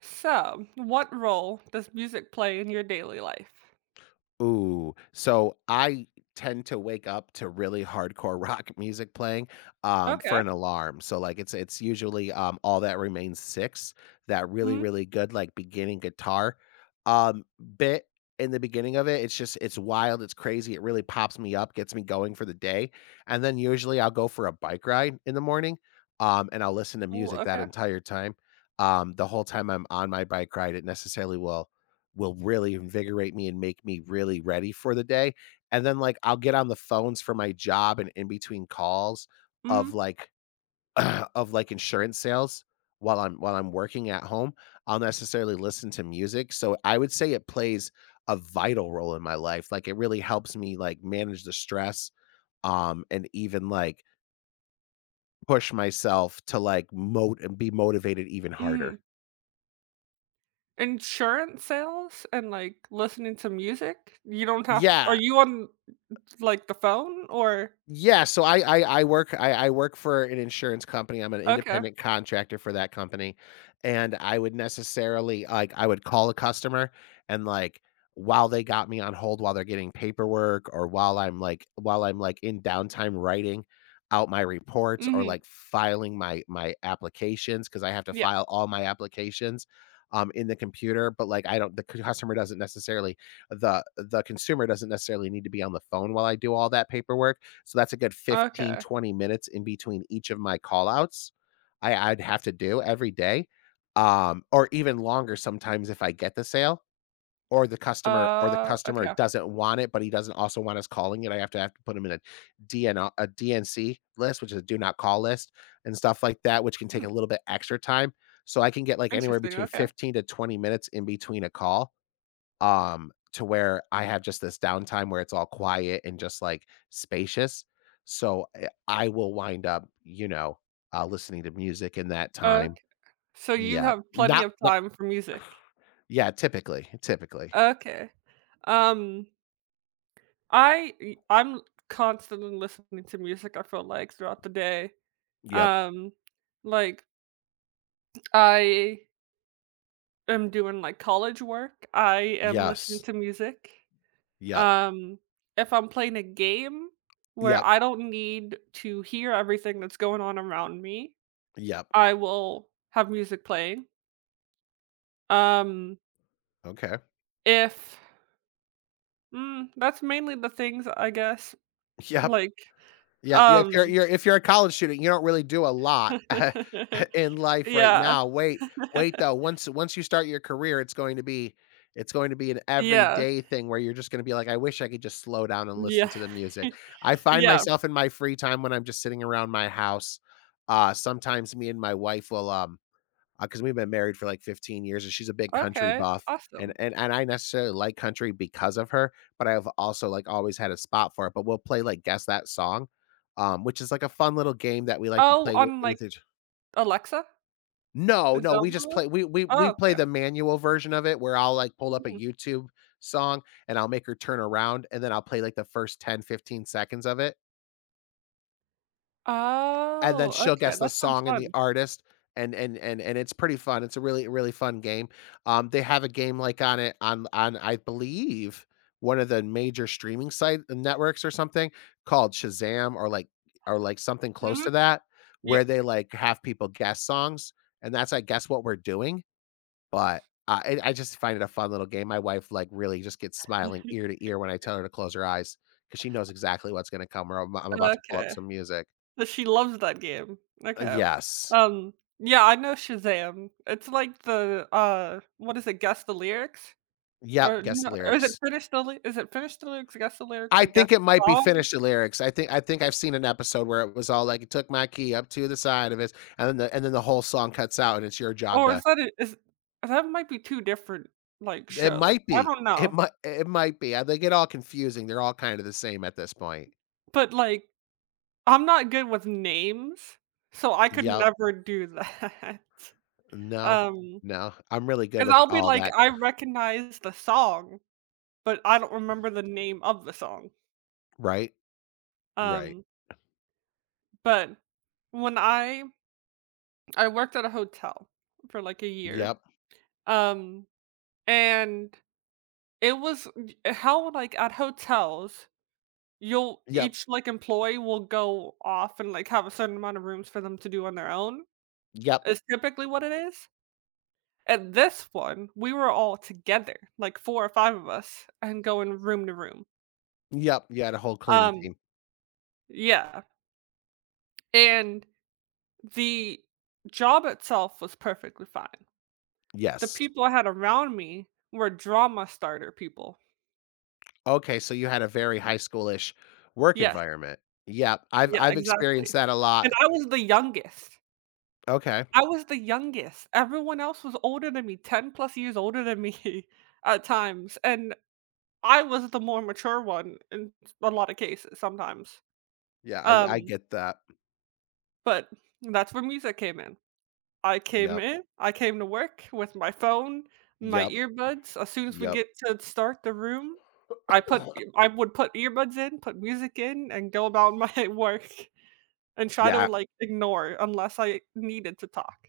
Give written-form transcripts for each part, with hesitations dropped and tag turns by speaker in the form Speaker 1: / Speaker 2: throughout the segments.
Speaker 1: So, what role does music play in your daily life?
Speaker 2: Ooh, so I tend to wake up to really hardcore rock music playing, for
Speaker 1: Okay.
Speaker 2: an alarm, so, like, it's usually, All That Remains 6, that really,
Speaker 1: Mhm.
Speaker 2: really good, like, beginning guitar, um, bit in the beginning of it, it's just it's wild, it's crazy, it really pops me up, gets me going for the day, and then usually I'll go for a bike ride in the morning, and I'll listen to
Speaker 1: Oh,
Speaker 2: music that
Speaker 1: okay.
Speaker 2: entire time, the whole time I'm on my bike ride, it necessarily will really invigorate me and make me really ready for the day. And then like I'll get on the phones for my job and in between calls
Speaker 1: Mhm,
Speaker 2: of like of like insurance sales while I'm working at home. I'll necessarily listen to music. So I would say it plays a vital role in my life. Like it really helps me like manage the stress and even like push myself to like mote and be motivated even
Speaker 1: mhm.
Speaker 2: harder.
Speaker 1: Insurance sales and, like, listening to music? You don't have are
Speaker 2: Yeah.
Speaker 1: you on, like, the phone or?
Speaker 2: Yeah, so I work for an insurance company. I'm an
Speaker 1: Okay.
Speaker 2: independent contractor for that company, and I would necessarily like I would call a customer and like while they got me on hold while they're getting paperwork or while I'm like in downtime writing out my reports or
Speaker 1: Mhm.
Speaker 2: like filing my applications because I have to
Speaker 1: Yeah.
Speaker 2: file all my applications in the computer but like I don't the customer doesn't necessarily the consumer doesn't necessarily need to be on the phone while I do all that paperwork so that's a good fifteen
Speaker 1: Okay.
Speaker 2: twenty minutes in between each of my call outs. I'd have to do every day, or even longer sometimes if I get the sale or the
Speaker 1: Okay.
Speaker 2: customer doesn't want it, but he doesn't also want us calling it. I have to put him in a DN a DNC list, which is a do not call list and stuff like that, which can take
Speaker 1: Hmm,
Speaker 2: a little bit extra time. So I can get like anywhere
Speaker 1: interesting,
Speaker 2: between
Speaker 1: okay.
Speaker 2: 15 to 20 minutes in between a call, to where I have just this downtime where it's all quiet and just like spacious. So I will wind up, listening to music in that time.
Speaker 1: Ok, so you
Speaker 2: Yeah.
Speaker 1: have plenty
Speaker 2: Not,
Speaker 1: of
Speaker 2: not
Speaker 1: time for music.
Speaker 2: yeah, Typically, typically.
Speaker 1: Okay. Um, I'm constantly listening to music, I feel like, throughout the day.
Speaker 2: Yep.
Speaker 1: Um, like, I am doing, like, college work, I am listening
Speaker 2: Yes.
Speaker 1: to music.
Speaker 2: Yep.
Speaker 1: Um, if I'm playing a game where
Speaker 2: Yep.
Speaker 1: I don't need to hear everything that's going on around me,
Speaker 2: Yep.
Speaker 1: I will have music playing. Um,
Speaker 2: Okay.
Speaker 1: if mm, That's mainly the things, I guess,
Speaker 2: Yep.
Speaker 1: like,
Speaker 2: Yeah, yeah, if you're
Speaker 1: um
Speaker 2: you're if you're a college student, you don't really do a lot in life right
Speaker 1: Yeah.
Speaker 2: now. Wait though, once you start your career, it's going to be an
Speaker 1: Yeah.
Speaker 2: everyday thing where you're just gonna be like, "I wish I could just slow down and listen
Speaker 1: Yeah.
Speaker 2: to the music." I find
Speaker 1: Yeah.
Speaker 2: myself in my free time when I'm just sitting around my house, sometimes me and my wife will, because 'cause we've been married for like 15 years and she's a big country
Speaker 1: Okay,
Speaker 2: buff, and
Speaker 1: awesome.
Speaker 2: and and I necessarily like country because of her, but I've also like always had a spot for it, but we'll play like guess that song, which is like a fun little game that we like to
Speaker 1: Oh,
Speaker 2: play with
Speaker 1: on, like,
Speaker 2: with each.
Speaker 1: Alexa?
Speaker 2: No,
Speaker 1: Is
Speaker 2: no,
Speaker 1: that what
Speaker 2: we
Speaker 1: it
Speaker 2: just
Speaker 1: was?
Speaker 2: play we
Speaker 1: Oh,
Speaker 2: play
Speaker 1: okay.
Speaker 2: the manual version of it where I'll like pull up a
Speaker 1: Mhm.
Speaker 2: YouTube song and I'll make her turn around and then I'll play like the first 10, 15 seconds of it and then
Speaker 1: Oh,
Speaker 2: she'll
Speaker 1: okay,
Speaker 2: guess the
Speaker 1: that sounds
Speaker 2: song and the
Speaker 1: fun.
Speaker 2: artist, and it's pretty fun. It's a really really fun game. They have a game like on it on I believe one of the major streaming site, networks or something called Shazam, or like something close to
Speaker 1: Mhm.
Speaker 2: that,
Speaker 1: Yep.
Speaker 2: where they like have people guess songs, and that's I guess what we're doing. But I just find it a fun little game. My wife like really just gets smiling ear to ear when I tell her to close her eyes because she knows exactly what's going to come. Or I'm about to pull up
Speaker 1: Okay.
Speaker 2: some music.
Speaker 1: So she loves that game. Okay.
Speaker 2: Yes.
Speaker 1: Yeah, I know Shazam. It's like the, what is it, Guess the Lyrics?
Speaker 2: Yep,
Speaker 1: Or
Speaker 2: guess the
Speaker 1: no, or is it
Speaker 2: lyrics.
Speaker 1: Finish the Ly is it Finish the Lyrics, Guess the Lyrics,
Speaker 2: I
Speaker 1: or Guess
Speaker 2: think it
Speaker 1: the
Speaker 2: might be
Speaker 1: Song?
Speaker 2: finish the lyrics. I think I've seen an episode where it was all like, "It took my key up to the side of it," and then the whole song cuts out, and it's your job
Speaker 1: Or
Speaker 2: to.
Speaker 1: is that a is that might be 2 different, like,
Speaker 2: It
Speaker 1: shows.
Speaker 2: might
Speaker 1: I
Speaker 2: be.
Speaker 1: don't
Speaker 2: It
Speaker 1: know.
Speaker 2: might it might be. They get all confusing. They're all kind of the same at this point.
Speaker 1: But, like, I'm not good with names, so I could
Speaker 2: Yep.
Speaker 1: never do that.
Speaker 2: No.
Speaker 1: Um,
Speaker 2: No. I'm really good
Speaker 1: because 'cause
Speaker 2: with
Speaker 1: I'll be
Speaker 2: all
Speaker 1: like,
Speaker 2: that.
Speaker 1: I recognize the song, but I don't remember the name of the song.
Speaker 2: Right? Right.
Speaker 1: Um, but when I worked at a hotel for, like, a year,
Speaker 2: Yep.
Speaker 1: um, and it was, how, like, at hotels, you'll
Speaker 2: Yep.
Speaker 1: each, like, employee will go off and, like, have a certain amount of rooms for them to do on their own,
Speaker 2: Yep.
Speaker 1: is typically what it is. At this one, we were all together, like 4 or 5 of us, and going room to room.
Speaker 2: Yep. You had a whole cleaning
Speaker 1: Um,
Speaker 2: team.
Speaker 1: yeah, and the job itself was perfectly fine. The
Speaker 2: Yes.
Speaker 1: people I had around me were drama starter people.
Speaker 2: Okay, so you had a very high schoolish work
Speaker 1: Yes,
Speaker 2: environment. Yeah, I've
Speaker 1: yeah,
Speaker 2: I've experienced
Speaker 1: exactly.
Speaker 2: that a
Speaker 1: And
Speaker 2: lot.
Speaker 1: I was the youngest.
Speaker 2: Okay.
Speaker 1: I was the youngest. Everyone else was older than me, 10 plus years older than me at times, and I was the more mature one in a lot of cases sometimes.
Speaker 2: Yeah, I
Speaker 1: Um
Speaker 2: get that.
Speaker 1: But that's where music came in.
Speaker 2: Yep,
Speaker 1: I came to work with my phone, my
Speaker 2: yep,
Speaker 1: earbuds. As soon as we
Speaker 2: yep.
Speaker 1: get to start the room, I put I would put earbuds in, put music in, and go about my work and try to,
Speaker 2: Yeah.
Speaker 1: like, ignore unless I needed to talk.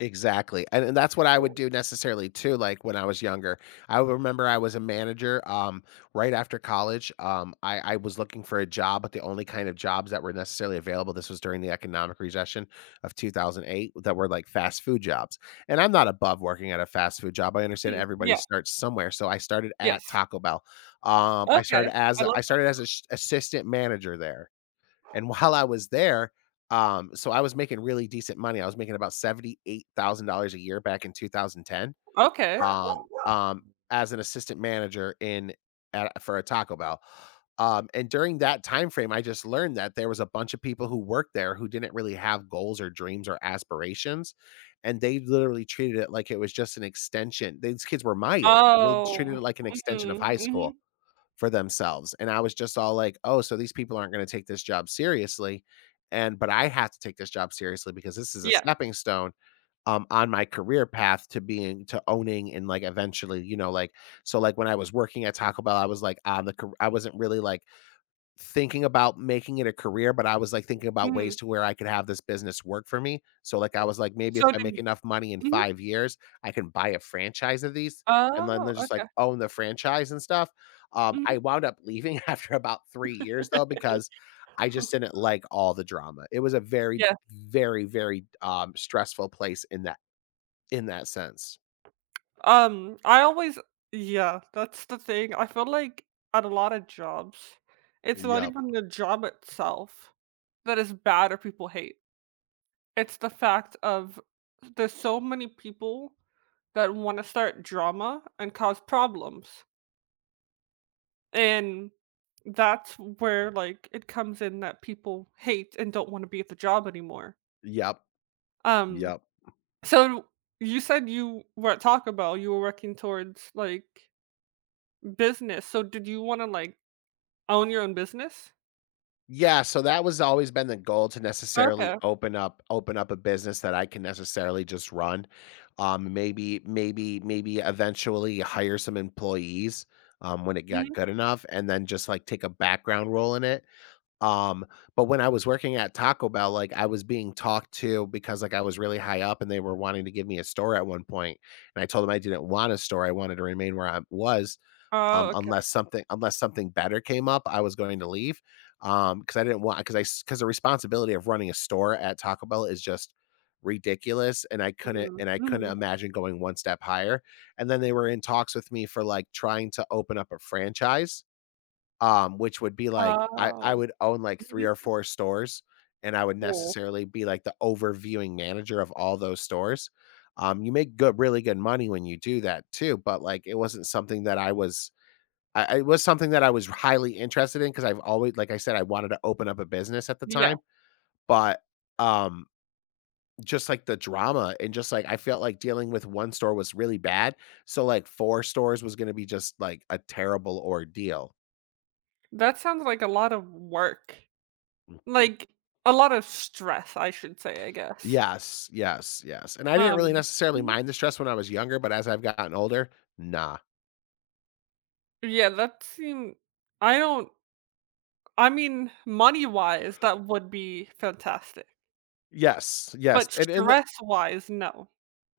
Speaker 2: Exactly, and that's what I would do necessarily too, like, when I was younger. I would remember I was a manager, right after college, um, I was looking for a job, but the only kind of jobs that were necessarily available, this was during the economic recession of 2008, that were, like, fast food jobs, and I'm not above working at a fast food job, I understand
Speaker 1: Mm,
Speaker 2: everybody
Speaker 1: yeah,
Speaker 2: starts somewhere, so I started at
Speaker 1: yes.
Speaker 2: Taco Bell.
Speaker 1: Okay, I
Speaker 2: I
Speaker 1: love that.
Speaker 2: started as an assistant manager there, and while I was there, so I was making really decent money. I was making about $78,000 a year back in 2010,
Speaker 1: Okay.
Speaker 2: um, um, as an assistant manager for a Taco Bell. And during that time frame, I just learned that there was a bunch of people who worked there who didn't really have goals or dreams or aspirations, and they literally treated it like it was just an extension. These kids were my age, and they treated
Speaker 1: Oh,
Speaker 2: it like an extension of
Speaker 1: mhm,
Speaker 2: high school
Speaker 1: mhm,
Speaker 2: for themselves. And I was just all like, oh, so these people aren't going to take this job seriously. And but I have to take this job seriously because this is a
Speaker 1: yeah,
Speaker 2: stepping stone on my career path to being to owning and like eventually, you know, like, so like when I was working at Taco Bell, I was like I wasn't really like thinking about making it a career, but I was, like, thinking about
Speaker 1: mhm.
Speaker 2: ways to where I could have this business work for me. So, like, I was like, "Maybe
Speaker 1: So
Speaker 2: if I make
Speaker 1: did
Speaker 2: enough money in
Speaker 1: Mhm.
Speaker 2: 5 years, I can buy a franchise of these and then
Speaker 1: Oh,
Speaker 2: then just, like,
Speaker 1: okay,
Speaker 2: own the franchise and stuff."
Speaker 1: mhm.
Speaker 2: I wound up leaving after about 3 years, though, because I just didn't like all the drama. It was a very,
Speaker 1: Yes.
Speaker 2: very, very, stressful place in that sense.
Speaker 1: I always Yeah, that's the thing. I feel like at a lot of jobs, it's not
Speaker 2: Yep.
Speaker 1: even the job itself that is bad or people hate. It's the fact of there's so many people that want to start drama and cause problems. And that's where, like, it comes in that people hate and don't want to be at the job anymore.
Speaker 2: Yep.
Speaker 1: Um,
Speaker 2: Yep.
Speaker 1: so you said you were at Taco Bell, you were working towards like business. So did you want to like own your own business?
Speaker 2: Yeah, so that was always been the goal to necessarily
Speaker 1: Okay.
Speaker 2: open up a business that I can necessarily just run. Maybe eventually hire some employees, when it got
Speaker 1: Mhm.
Speaker 2: good enough, and then just like take a background role in it. Um, but when I was working at Taco Bell, like I was being talked to because like I was really high up, and they were wanting to give me a store at one point, and I told them I didn't want a store; I wanted to remain where I was.
Speaker 1: Oh, okay.
Speaker 2: Unless something better came up, I was going to leave. Because I didn't want because I because the responsibility of running a store at Taco Bell is just ridiculous, and
Speaker 1: Mm,
Speaker 2: I couldn't
Speaker 1: mhm.
Speaker 2: imagine going one step higher, and then they were in talks with me for, like, trying to open up a franchise, which would be like I
Speaker 1: Oh,
Speaker 2: would own, like, 3
Speaker 1: mhm,
Speaker 2: or 4 stores, and I would
Speaker 1: cool.
Speaker 2: necessarily be, like, the overviewing manager of all those stores. You make good really good money when you do that too, but, like, it wasn't something that it was something that I was highly interested in because I've always, like I said, I wanted to open up a business at the
Speaker 1: Yeah.
Speaker 2: time, but um, just like the drama and just like I felt like dealing with one store was really bad, so like 4 stores was going to be just like a terrible ordeal.
Speaker 1: That sounds like a lot of work. Like, a lot of stress, I should say, I guess.
Speaker 2: Yes, yes, yes. And I didn't really
Speaker 1: Um,
Speaker 2: necessarily
Speaker 1: mhm.
Speaker 2: mind the stress when I was younger, but as I've gotten older, nah.
Speaker 1: Yeah, that seem I don't I mean, money-wise, that would be fantastic,
Speaker 2: Yes, yes.
Speaker 1: but
Speaker 2: And
Speaker 1: stress-wise, no.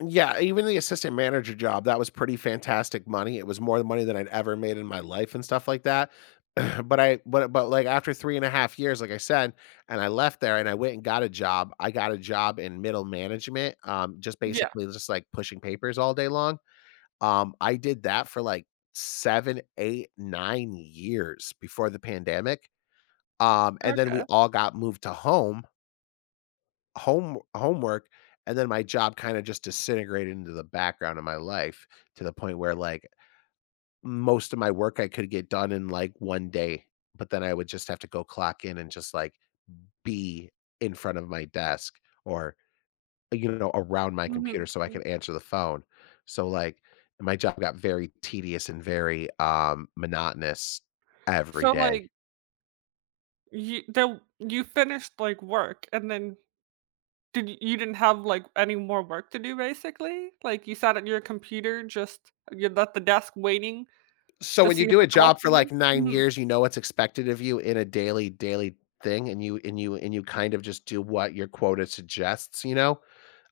Speaker 2: Yeah, even the assistant manager job, that was pretty fantastic money. It was more money than I'd ever made in my life and stuff like that. but I but like after 3.5 years, like I said, and I left there and I went and got a job. I got a job in middle management, just
Speaker 1: Yeah,
Speaker 2: basically just like pushing papers all day long. I did that for like seven, eight, 9 years before the pandemic. And then we
Speaker 1: okay.
Speaker 2: all got moved to home home homework, and then my job kind of just disintegrated into the background of my life to the point where like most of my work I could get done in like one day, but then I would just have to go clock in and just like be in front of my desk or around my
Speaker 1: Mhm.
Speaker 2: computer so I
Speaker 1: Mm.
Speaker 2: could answer the phone. So like my job got very tedious and very monotonous every
Speaker 1: So,
Speaker 2: day.
Speaker 1: like, you finished, like, work, and then Did y you didn't have, like, any more work to do, basically? Like, you sat at your computer, just you're at the desk waiting
Speaker 2: So
Speaker 1: to
Speaker 2: when
Speaker 1: see
Speaker 2: you
Speaker 1: if
Speaker 2: do
Speaker 1: a
Speaker 2: a
Speaker 1: call
Speaker 2: job for
Speaker 1: came
Speaker 2: like
Speaker 1: in?
Speaker 2: 9
Speaker 1: Mhm.
Speaker 2: years, you know what's expected of you in a daily thing, and you kind of just do what your quota suggests, you know,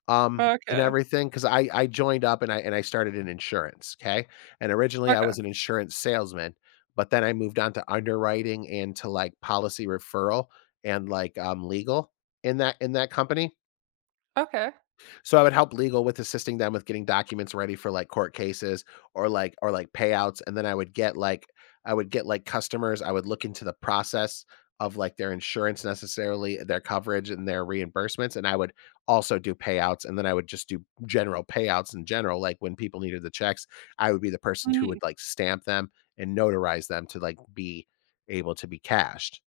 Speaker 2: um, and
Speaker 1: Okay.
Speaker 2: everything. Because I joined up and I started in insurance, okay. And originally I
Speaker 1: Okay.
Speaker 2: was an insurance salesman, but then I moved on to underwriting and to, like, policy referral and, like, legal in that company.
Speaker 1: Okay.
Speaker 2: So I would help legal with assisting them with getting documents ready for like court cases or like payouts, and then I would get like customers. I would look into the process of like their insurance necessarily, their coverage and their reimbursements, and I would also do payouts, and then I would just do general payouts in general. Like when people needed the checks, I would be the person who
Speaker 1: Mhm.
Speaker 2: would like stamp them and notarize them to like be able to be cashed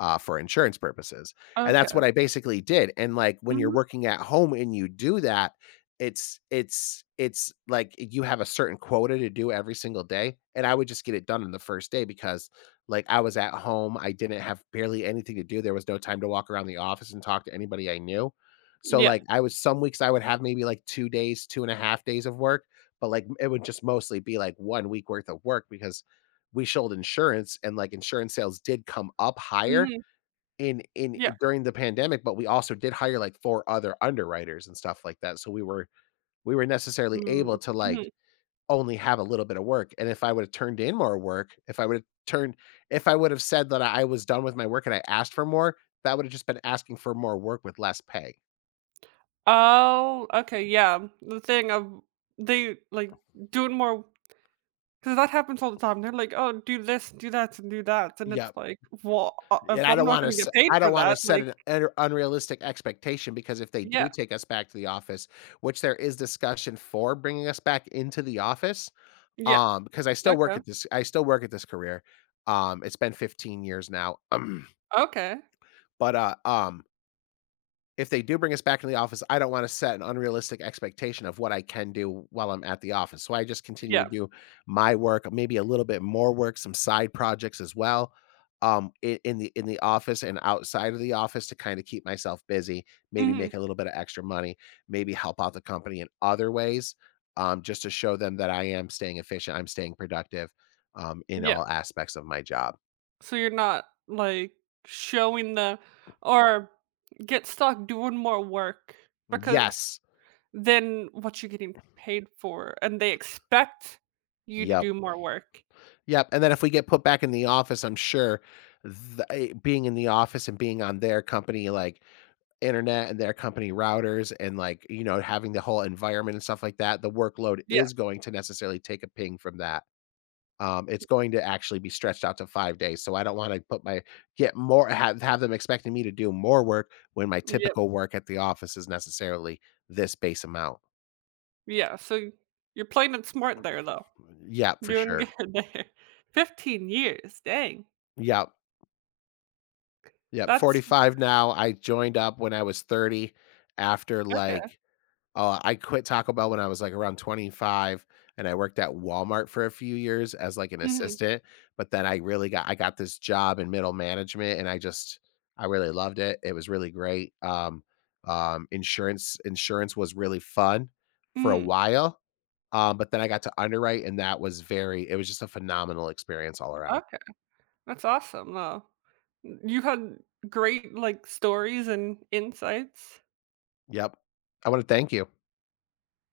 Speaker 2: for insurance purposes. And that's
Speaker 1: Okay.
Speaker 2: what I basically did. And like when you're
Speaker 1: Mhm.
Speaker 2: working at home and you do that, it's like you have a certain quota to do every single day. And I would just get it done in the first day because like I was at home, I didn't have barely anything to do. There was no time to walk around the office and talk to anybody I knew. So
Speaker 1: Yeah.
Speaker 2: like I was some weeks I would have maybe like 2 days, 2.5 days of work, but like it would just mostly be like one week worth of work because we sold insurance and like insurance sales did come up higher
Speaker 1: Mhm.
Speaker 2: in I
Speaker 1: Yeah.
Speaker 2: during the pandemic, but we also did hire, like, 4 other underwriters and stuff like that, so we were necessarily able
Speaker 1: Mm.
Speaker 2: to, like,
Speaker 1: Mhm.
Speaker 2: only have a little bit of work, and if I would've turned in more work, if I would've said that I was done with my work and I asked for more, that would've just been asking for more work with less pay.
Speaker 1: Oh, okay, yeah. The thing of they, like, Doing more because that happens all the time. They're like, "Oh, do this, do that," and it's
Speaker 2: Yep.
Speaker 1: like, "Well,
Speaker 2: And
Speaker 1: if
Speaker 2: I
Speaker 1: I'm
Speaker 2: don't
Speaker 1: not
Speaker 2: wanna
Speaker 1: gonna get
Speaker 2: to
Speaker 1: paid
Speaker 2: I I
Speaker 1: for
Speaker 2: don't wanna
Speaker 1: that,
Speaker 2: set
Speaker 1: like."
Speaker 2: an un unrealistic expectation because if they do
Speaker 1: Yeah.
Speaker 2: take us back to the office, which there is discussion for bringing us back into the office.
Speaker 1: Yeah.
Speaker 2: Because I still work
Speaker 1: Okay.
Speaker 2: at this I still work at this career. It's been 15 years now.
Speaker 1: Okay.
Speaker 2: But if they do bring us back into the office, I don't want to set an unrealistic expectation of what I can do while I'm at the office. So I just continue
Speaker 1: Yeah.
Speaker 2: to do my work, maybe a little bit more work, some side projects as well, in the office and outside of the office to kind of keep myself busy. Maybe
Speaker 1: Mhm.
Speaker 2: make a little bit of extra money, maybe help out the company in other ways, just to show them that I am staying efficient, I'm staying productive, in
Speaker 1: Yeah.
Speaker 2: all aspects of my job.
Speaker 1: So you're not like showing the or get stuck doing more work because
Speaker 2: Yes.
Speaker 1: then what you're getting paid for and they expect you to
Speaker 2: Yep.
Speaker 1: do more work.
Speaker 2: Yep, and then if we get put back in the office, I'm sure being in the office and being on their company, like, internet and their company routers and, like, having the whole environment and stuff like that, the workload
Speaker 1: Yeah.
Speaker 2: is going to necessarily take a ping from that. It's going to actually be stretched out to 5 days, so I don't wanna put my get more have them expecting me to do more work when my
Speaker 1: Yep.
Speaker 2: typical work at the office is necessarily this base amount.
Speaker 1: Yeah. So you're playing it smart there though.
Speaker 2: Yeah, for
Speaker 1: Doing
Speaker 2: sure.
Speaker 1: good there. 15 years. Dang.
Speaker 2: Yeah. Yep,
Speaker 1: That's
Speaker 2: 45 now. I joined up when I was 30 after
Speaker 1: okay.
Speaker 2: like I quit Taco Bell when I was like around 25 and I worked at Walmart for a few years as like an
Speaker 1: Mhm.
Speaker 2: assistant, but then I got this job in middle management and I really loved it. It was really great. Insurance was really fun for a
Speaker 1: Mhm.
Speaker 2: while. But then I got to underwrite and that was very it was just a phenomenal experience all around.
Speaker 1: Okay. That's awesome though. You had great like stories and insights.
Speaker 2: Yep. I want to thank you.